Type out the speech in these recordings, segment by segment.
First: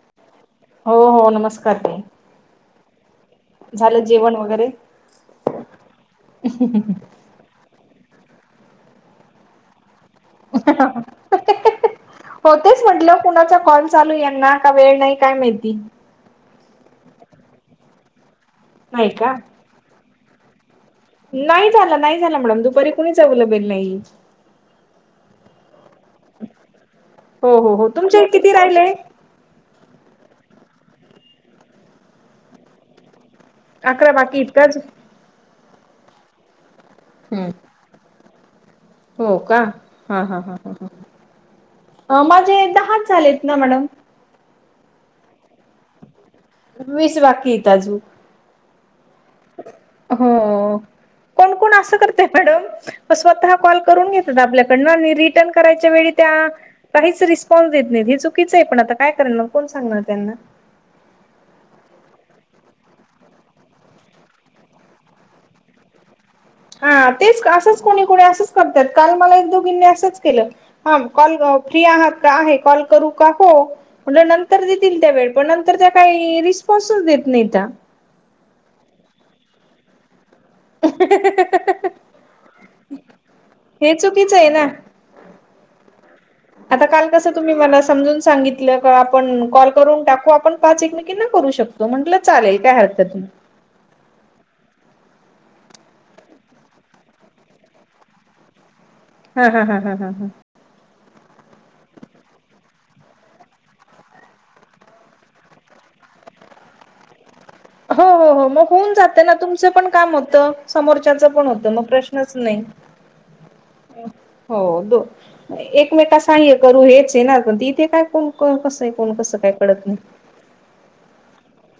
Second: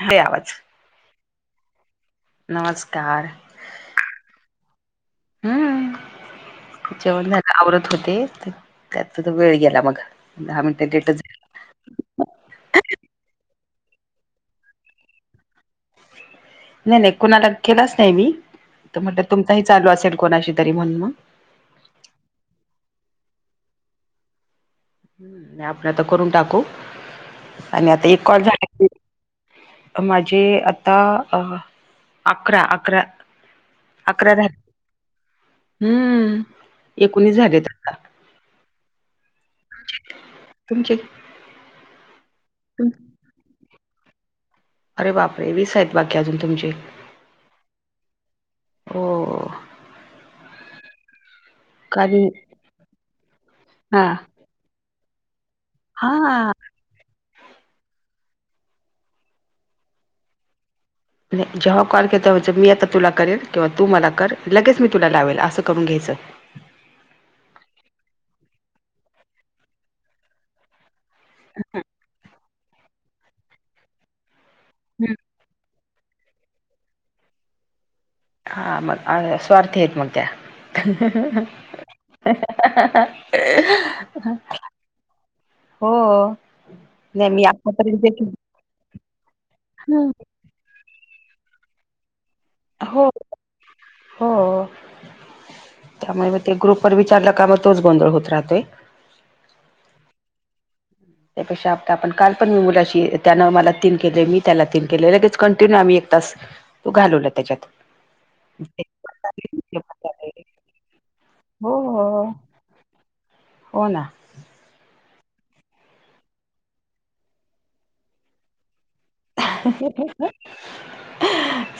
हाय आवाज. हो, हो नमस्कार ताई. नमस्कार झालं जेवण वगैरे? हम्म जेवण झाला आवरत होते त्यात वेळ गेला बघा. अ हा हा. हो तेच म्हटलं कुणाचा कॉल चालू यांना का वेळ नाही काय मिळती. नाही, नाही कुणाला केलाच नाही मी तर नाही म्हटलं का तुमचाही चालू असेल कोणाशी तरी म्हणून मग. नाही झाला, नाही झाला मॅडम दुपारी कुणी जावलंबेल नाही. आपण आता करून टाकू हो हो हो आणि आता तुमचे एक किती झाला राहिले की माझे आता अकरा, अकरा अकरा बाकी झाले. इतकाच हम्म, एकोणीस झालेत. आता होका ह, ह, तुमचे ह, माझे दहा झालेतन मॅडम? अरे बापरे वीस आहेत बाकी अजून तुमचे. वीस बाकी त अजून. हो.. हो कोण, कोण अस काल करते मॅडम म स्वतः कॉल हा करून घेतात आपल्याकडन आणि रिटर्न करायच्या वेळी त्या हा काहीच रिस्पॉन्स देत नाहीत हे चुकीचं आहे पण आता काय करणार कोण सांगणार त्यांना. जेव्हा कॉल घेता म्हणजे मी आता तुला करेल किंवा तू मला कर लगेच मी तुला लावेल असं करून घ्यायचं. हा तेच असंच कोणी, कोणी असंच करतात कारण मला एक, दोघींनी असच केल. हां कॉल फ्री आहात का आहे कॉल करू का हो म्हटलं नंतर देतील हम्म. त्यावेळ पण नंतर त्या काही रिस्पॉन्सच देत नाही त्या. हा मग स्वार्थी आहेत मग त्या. हे चुकीचं आहे [unintelligible] ना हो.. आता काल नाही कसं मी तुम्ही मला आतापर्यंत समजून सांगितलं आपण कॉल करून हम्म. टाकू आपण पाच एकमेकींना करू शकतो म्हटलं चालेल काय हो हरकत नाही. हो. त्यामुळे म ते ग्रुपवर विचारलका म तोच गोंधळ होत राहतोय. हा हा हा हा हम्म. त्यापेक्षा आपले आपण काल पण मी मुलाशी त्यान मला तीन केलेय मी त्याला तीन केलेय लगेच कंटिन्यू आम्ही एक तास ह [unintelligible] घालवला त्याच्यात. हो, हो, हो मग होऊन जाते ना तुमचं पण काम होतं समोरच्याच पण होतं मग प्रश्नच नाही. [inaudible] होना. हो दो एकमेका साह्य करू हेच येणार पण त इथे काय कोण कसं आहे. कोण कसं काय कळत नाही.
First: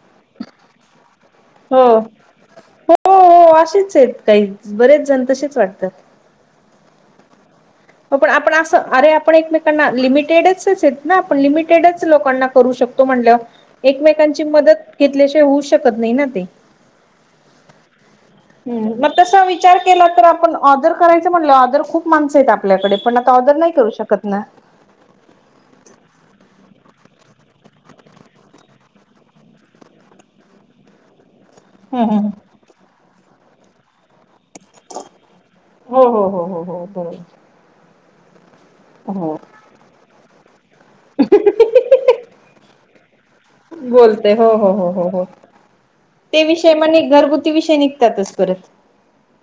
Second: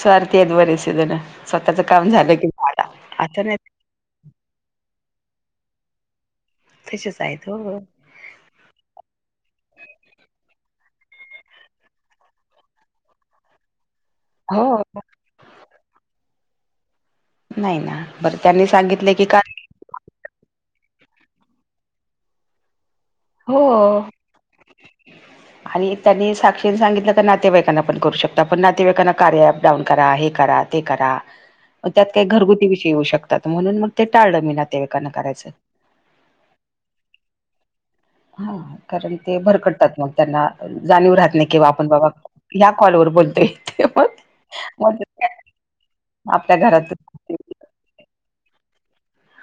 स्वार्थी आहेत बरेचसे जण. स्वतःच काम झालं की झाल अस नाही स काही. बरेच जण तसेच वाटतात. तसेच आहेत हो, हो. आपण असं अरे आपण एकमेकांना लिमिटेडच आहेत ना आपण लिमिटेडच लोकांना करू शकतो. तो म्हटल्यावर एकमेकांची हो हो मदत घेतल्याशिय होऊ शकत नाहीनते. नाही ना बरं त्यांनी हम्म मग सांगितले की तसा काय विचार केला तर आपण ऑदर करायचं म्हणलं ऑदर खूप माणस आहेत आपल्याकडे पण ऑर्डर नाही करू हो.. शकत ना. [unintelligible] हली त्यांनी साक्षीने सांगितलं क नातेवाईकांना पण करू शकता पण नातेवाईकांना कार्य अपडाऊन करा हे करा करा ह मग त्यात काही घरगुती विषयी येऊ शकतात म्हणून मग ते टाळलं मी नातेवाइकांना करायचं. हो हो हो हो हो बरो. हा कारण ते भरकडतात मग त्यांना जाणीव राहत नाही किंवा आपण बाबा. या कॉल वर बोलतोय ते मग बोलते हो हो हो मग हो हो ते आपल्या विषय घरातच म्हणे घरगुती विषय निघतातच परत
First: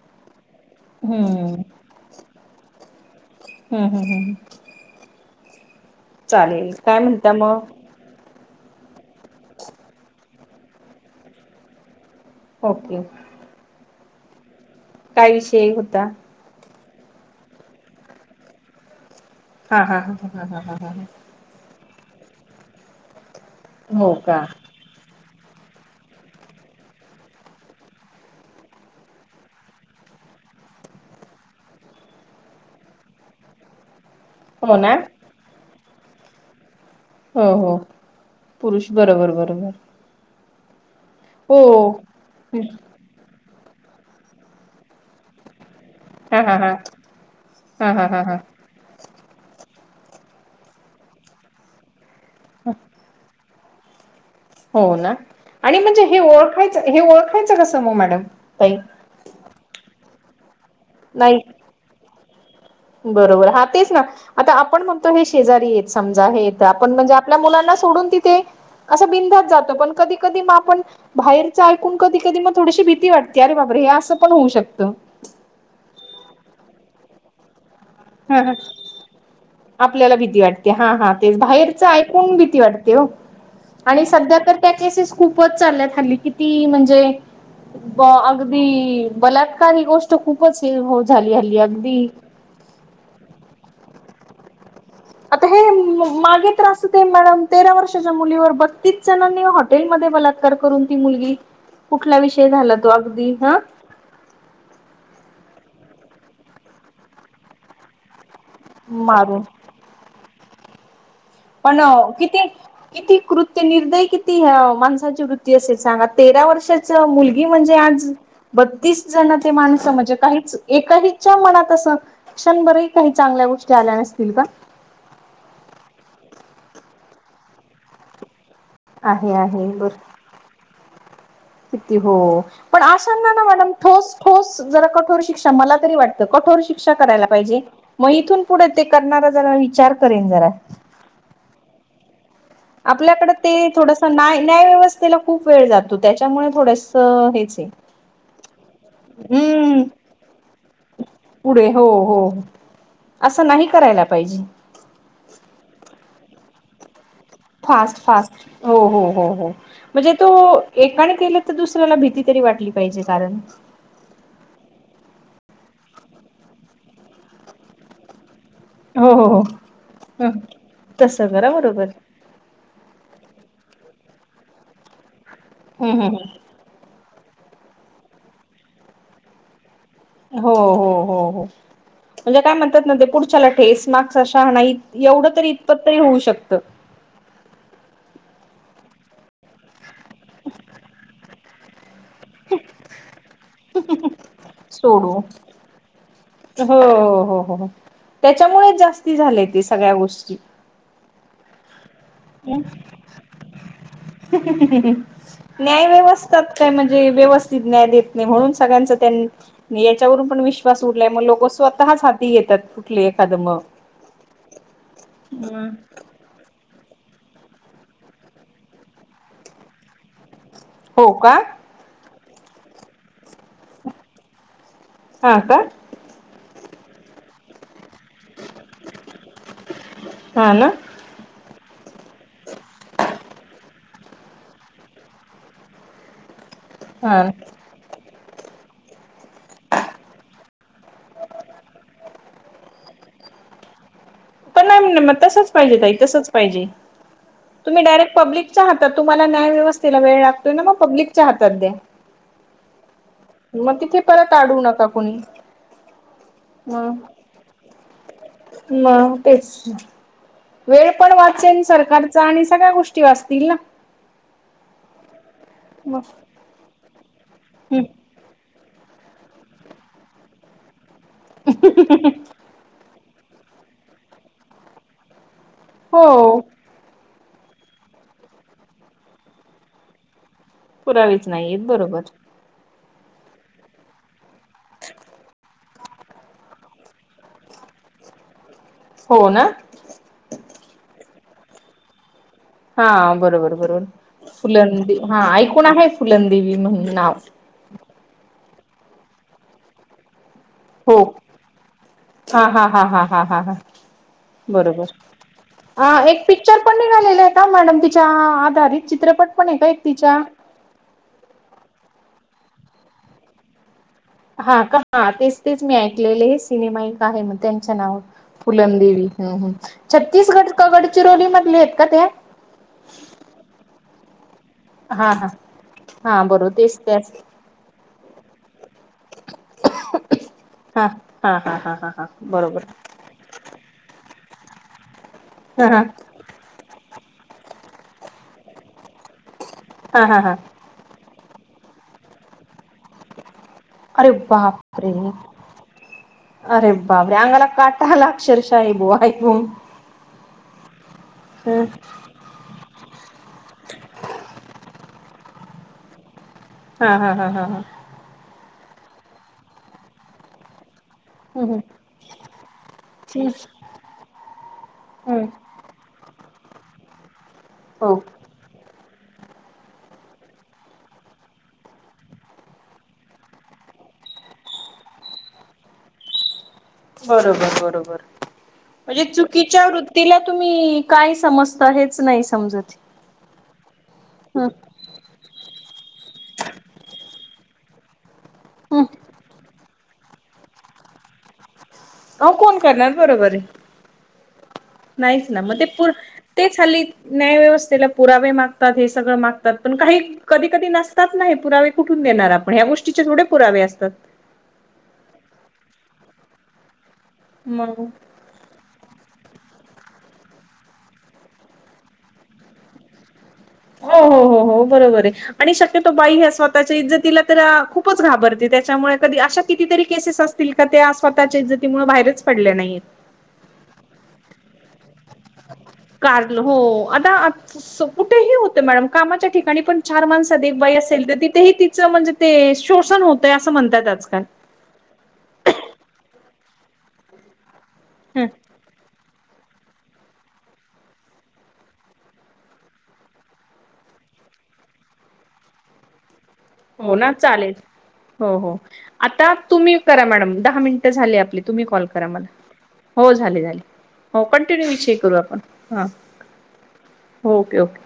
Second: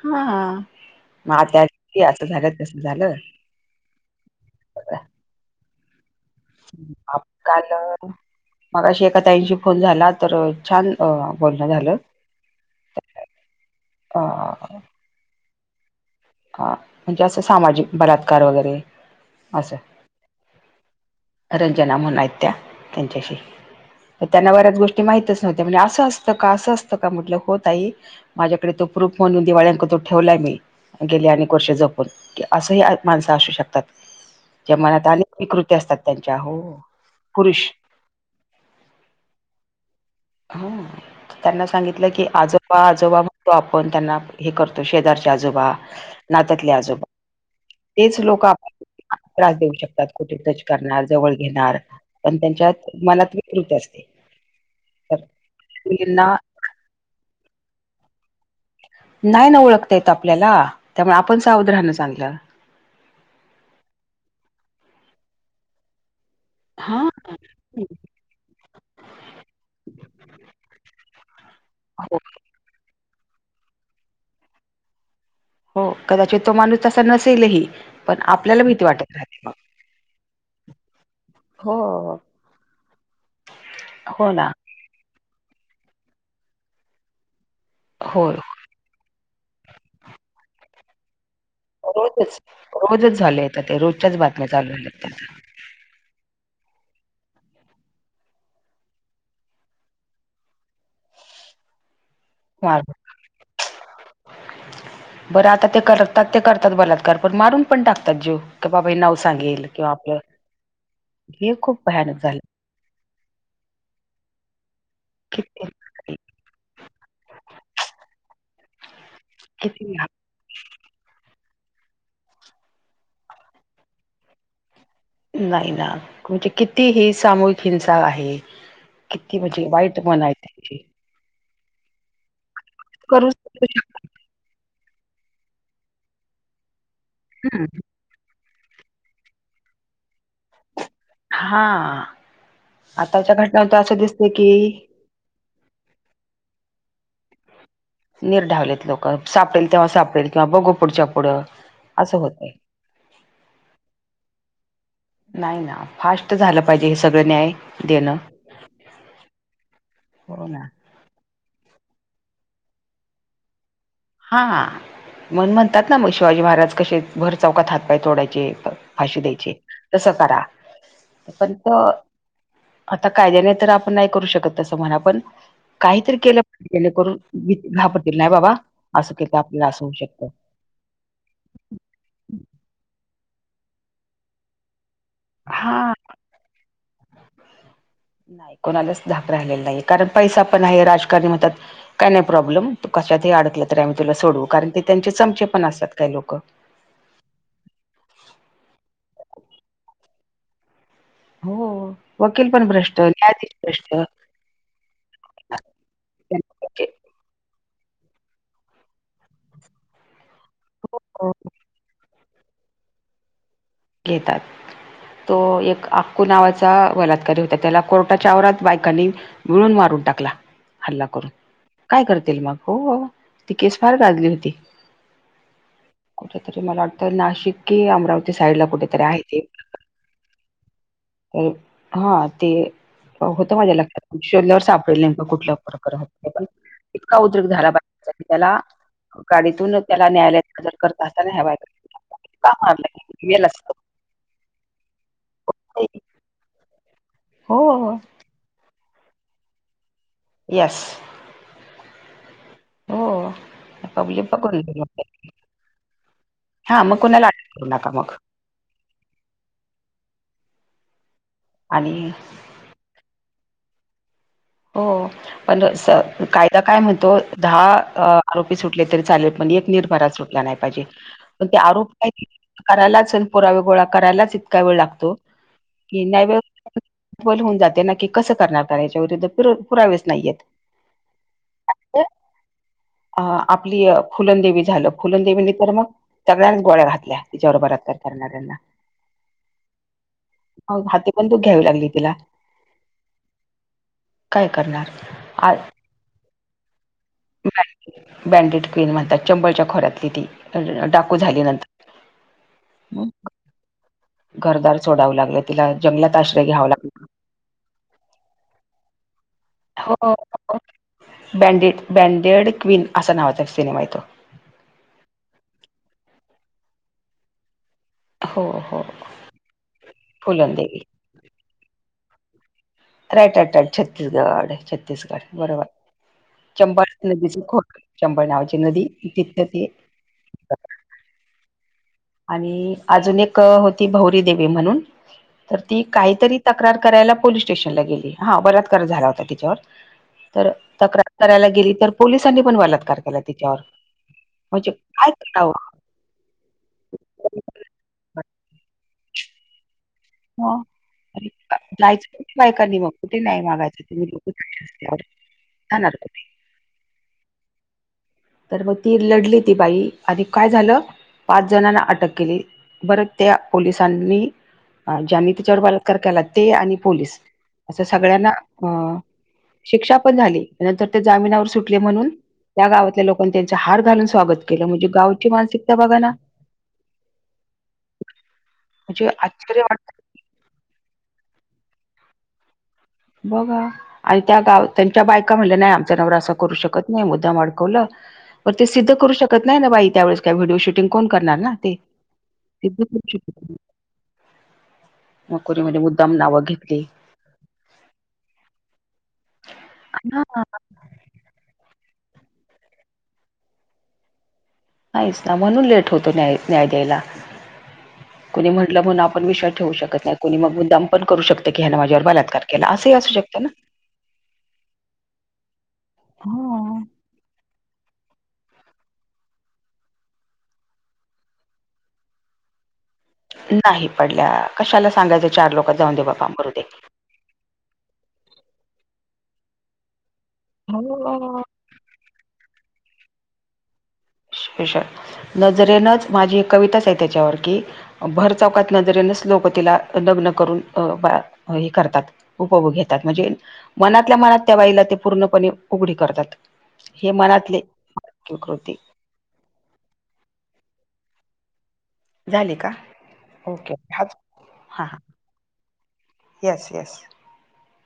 हा मग हम्म त्या असं झालं कस झालं. हम् हम हम चालेल काय म्हणता मग अकाल मगाशी एका ताईंशी फोन झाला तर छान बोलणं झालं. ओके ह काय विषय होता. हा म्हणजे असं सामाजिक बलात्कार वगैरे असं हा हा हा ह ह हा हा ह ह रंजना म्हून आहेत त्या त्यांच्याशी हो का त्यांना बऱ्याच गोष्टी ते माहितच नव्हते म्हणजे असं असतं का असं असतं का म्हटलं हो तई. माझ्याकडे तो प्रुफ म्हणून दिवाळी अंकतो ठेवलाय मी गेली अनेक वर्षे जपून की असंही माणसं असू शकतात. जे हो ना मनात आले विकृती असतात त्यांच्या हो हो पुरुष हो पुरुष बरोबर बरोबर. हा त्यांना हो सांगितलं की आजोबा आजोबा म्हणतो आपण त्यांना हे करतो शेजारच्या आजोबा हा हा हा नाततले आजोबा हा हा तेच हा हा लोक आप त्रास देऊ शकतात कुठे टच करणार जवळ घेणार पण त्यांच्या मनात प्रीट असते. हो ना तर आणि म्हणजे हे मुलींना ओळखायचं हे ओळखायचं कसं मग मॅडम काही नाही ना ओळखता येत आपल्याला त्यामुळे नाही आपण सा उद राहणं चांगलं. बरोबर हा तेच ना आता आपण म्हणतो हे शेजारी आहेत समजा आहेत. आपण हा म्हणजे आपल्या मुलांना सोडून तिथे असं बिंधात जातो पण कधी कधी मग आपण बाहेरच ऐकून कधी हो कधी मग थोडीशी भीती वाटते अरे बाबरे हे असं पण होऊ शकतं. हो कदाचित तो माणूस असा नसेलही पण ह आपल्याला भीती वाटत राहते. मग आपल्याला भीती वाटते हा हा तेच बाहेरच हो ऐकून भीती वाटते हो आणि हो सध्या ना तर त्या केसेस खूपच चालल्यात हल्ली किती म्हणजे हो अदी बलात्कार ही गोष्ट खूपच हो झाली हल्ली अगदी रोजच रोजच झाले ते रोजच्याच बातम्या चालू झाल्यात त्याच्या मागे त्रास होते मॅडम तेरा वर्षाच्या मुलीवर बत्तीस जणांनीत. हॉटेल म बलात्कार करून ती मुलगी कुठला विषयी झाला त्या तो अगदी हा बरं आता ते करतात ते करतात बलात्कार पण मारून पण टाकतात जीव बाबा हे नाव मारून सांगेल किंवा आपलं हे पण खूप भयानक झालं किती किती कृत्य निर्दय किती ह्या माणसाची वृत्ती किती असेल सांगा तेरा वर्षाच मुलगी म्हणजे आज बत्तीस जण ते माणस किती म्हणजे काहीच एकाहीच्या मनात असं क्षणभरही काही चांगल्या गोष्टी आल्या नसतील का? नाही ना म्हणजे किती ही सामूहिक हिंसा आहे. आहे किती म्हणजे आहे बर वाईट मन आहे. हो पण करू अशांना ना मॅडम ठोस. ठोस जरा कठोर शिक्षा मला तरी वाटतं कठोर शिक्षा करायला पाहिजे. मग इथून पुढे ते करणारा जरा विचार करेन जरा. हां. आपल्याकडे ते थोडस न्या की न्यायव्यवस्थेला खूप वेळ जातो त्याच्यामुळे थोडस हेच आहे. निर ढावलेत लोक सापडेल हम्म तेव्हा सापेल किंवा बघू पुडच्या पुडं पुढे हो असं हो होत आहे. असं नाही करायला पाहिजे. नाही ना फास्ट झालं पाहिजे हे सगळं न्याय. फास्ट देणं फास्ट हो हो हो हो म्हणजे तो हो ना एकाने के दुसऱ्याला भीती तरी वाटली पाहिजे कारण हा मण म्हणतात ना मग शिवाजी महाराज कसे भर चौकात हातपाय थोड्याचे. हो भाष हो हो द्यायचे तसं ह करा तसं करा पणंत बरोबर आता कायद्याने तर आपण नाही करू शकत तसं म्हणा पण हम्म हम्म काहीतरी केलं जणेकरून घापरतील नाही बाबा असं के तर आपल्याला असं होऊ शकत. हम्म हो हो हो हो म्हणजे काय म्हणतात ना ते पुढच्याला ठेस मागचा शहाणा एवढं तरी इतपत हा तरी होऊ शकतं. नाही कोणालाच धाक राहिलेला नाही कारण पैसा पण आहे राजकारणी मतात काही नाही प्रॉब्लेम तू कशातही अडकला त आम्ही तुला सोडवू कारण ते त्यांचे सोडू चमचे पण असतात काही लोक हो हो हो त्याच्यामुळेच जास्ती झाले ते सगळ्या गोष्टी. हो वकील पण भ्रष्ट, न्यायाधीश भ्रष्ट. हम हम हम हा. न्याय व्यवस्थात काय म्हणजे व्यवस्थित न्याय देत नाही म्हणून सगळ्यांच त्यां याच्यावरून पण विश्वास उठलाय मग लोक स्वतःच हाती घेतात कुठले एखादं मग घेतात तो एक आ कू नावाचा बलात्कारी होता त्याला कोर्टाच्या आववरात बायकांनी मिळून मारून टाकला. हल्ला हो करून का काय करतील मग हो हो ती केस फार गाजली होती. हां का. कुठेतरी मला वाटतं नाशिक कीम साईड ला कुठेतरी आहे ते. हा ना हा ते होत माझ्या लक्षात शोल्लर सापडेल नेमका कुठला फरकत पण इतका हा उद्रकधारा त्याला गाडीतून त्याला न्यायालयात हजर करता असताना हवाय का मार गेल असत. पण नाहीग तसच पाहिजे ता तसच पाहिजे हो तुम्ही डायरेक्ट पब्लिक च्या हातात तुमला न्या व्यवथेला वेळ लागतोय मग येस पब्लिकच्या हातात द्या. हो मग तिथे पब्लिक परत अडू बघून नका गेलं. कुणी अ को नाका मग. म तेच वेळ पण वाचेन सरकारचा आणि सगळ्या गोष्टी वा असतील ना. हो पण मग कायदा काय म्हणतो दहा आरोपी सुटले तरी चालेल पण एक निर्भरा सुटला नाही पाहिजे. पण ते आरोप का करायलाच पुरावे गोळा करायलाच इतका वेळ लागतो. की हो न्याव्यवथ होऊन जाते ना कि कसं करणार कारण याच्या विरुद्ध पुरावेस नाहीयेत. पुरावेच नाहीयेत बरोबर. तर अ आपली फुलंददेवी झालं फुलदेवीनी तर मग सगळ्यांनी गोळ्या घातल्या तिच्याबरोबर अत करणाऱ्यांना हो ना. हाती पण तू घ्यावी लागली तिला. हा बरोबर बरोबर काय करणार फुलंदे हा आ ऐकून आहे फुलंदेवी म्हणून नाव. बँडेड क्विन म्हणतात चंबलच्या खोऱ्यातली ती. हो डाकू झाली नंतर. ह हा घरदार बरोबर सोडावं लागलं तिला अ जंगलात एक आश्रय पिक्चर घ्यावा पण लागला निघालेला आहे का मॅडम तिच्या आधारित चित्रपट पण आहे का एक हो तिच्या बँडेड बँडेड क्वीन असा नावाचा एक सिनेमा येतो हा का हा तेच तेच मी ऐकलेले हे सिनेमा एक आहे मग त्यांच्या नावा हो हो फुलमंदेवी हम हम् छत्तीसगड ग फुलंदेवी गडचिरोली मधले आहेत का ते राईट राईट राईट छत्तीसगड हा हा छत्तीसगड बरोबर हा बरोबर तेच चंपा त्याच नदीचे खोट शंभळ नावाची नदी तिथे ते हा हा हा हा हा हा बरोबर आणि अजून एक होती भौरी देवी म्हणून तर हा ती हा काहीतरी तक्रार करायला पोलीस स्टेशनला गेली हा बलातकार झाला होता त्यािच्यावर हा हा हा तर तक्रार करायला गेली तर पोलिसांनी पण बलात्कार केला तिच्यावर अरे म्हणजे बापरे काय करावं अरे बापरे अंगला काटा आला अक्षरशा ईबुवा ऐकून हो हं जायच कि बायकांनी मग कुठे नाही मागायचं तुम्ही लोक तशी असल्यावर जाणार कुठे हा हा हा हा हा तर मग ती लढली ती बाई आणि काय झालं पाच हम्म जणांना अटक केली परत त्या तेच पोलिसांनी हम्म ज्यांनी तिच्यावर बलात्कारा तर केला ते आणि पोलीस असं हो सगळ्यांना अ शिक्षा पण झाली त्या नंतर ते जामिनावर सुटले म्हणून त्या गावातल्या लोक पण त्यांचं हार घालून स्वागत केलं म्हणजे गावची मानसिकता बघा ना बरोबर बरोबर म्हणजे आश्चर्य चुकीच्या वाटत त्रृक्तीला तुम्ही काय समजत हेच नाय समजत बघा आणि त्या गावात त्यांच्या बायका म्हणल्या नाही आमच्या नवरा असं करू शकत नाही मुद्दाम अडकवलं पण ते हम्म सिद्ध करू शकत नाही ना बाई त्यावेेळेस काय व्हिडिओ शूटिंग कोण करणार ना ते अ कोण सिद्ध करणार करू शकत बरोबर आहे, नाही. नाहीच ना मग कोणी ते म्हणे पूर मुद्दाम नावं तेच घेतली हल्ली न्यायव्यवस्थेला पुरावे मागतात हे सगळं मागतात पण काही हा कधी कधी नसत ना-ही पुरावे कुठून देणार आपण ह्या गोष्टीचे थोडे पुरावे असतात. आहिस्ता ना म्हणून लेट होतो न्याय द्यायला मग! कुणी म्हटलं म्हण आपण विश्वास ठेऊ शकत नाही कुणी मग मुद्दाम पण करू शकत की ह्यान माझ्यावर बलात्कार केला असंही असू शकत ना हो हो हो हो बरोबर आहे. आणि शक्यतो बाई ह्या स्वतःच्या हो इज्जतीला तर खूपच घाबरते त्याच्यामुळे कधी अशा कितीतरी केसेस असत तील का ते स्वतःच्या इज्जतीमुळे बाहेरच पडल्या नाहीत नाही पडल्या कशाला सांगायच कारल हो आता सप कुठेही होत मॅडम कामाच्या ठिकाणी पण चार माणस दे बाई असेल तर हो तिथेही तिचं म्हणजे ते शोषण होतय असं म्हणतात आजकाल श नजरेनंच माझी एक कविताच आहे त्याच्यावर की हं, भर चौकात नजरेनंच लोक तिला लग्न करून बा हे करतात उपभोग घेतात म्हणजे मनातल्या मनात त्या बाईला ते पूर्णपणे उघडी करतात हो ना हे चालेल मनातले हो हो कृती आता तुम्ही करा मॅडम दहा मिनटं झाली आपली. तुम्ही कॉल करा मला झाली का हो झाले झाले ओके हाच हो कंटिन्यू हां विषय हां करू आपण हां. Yes yes. Okay okay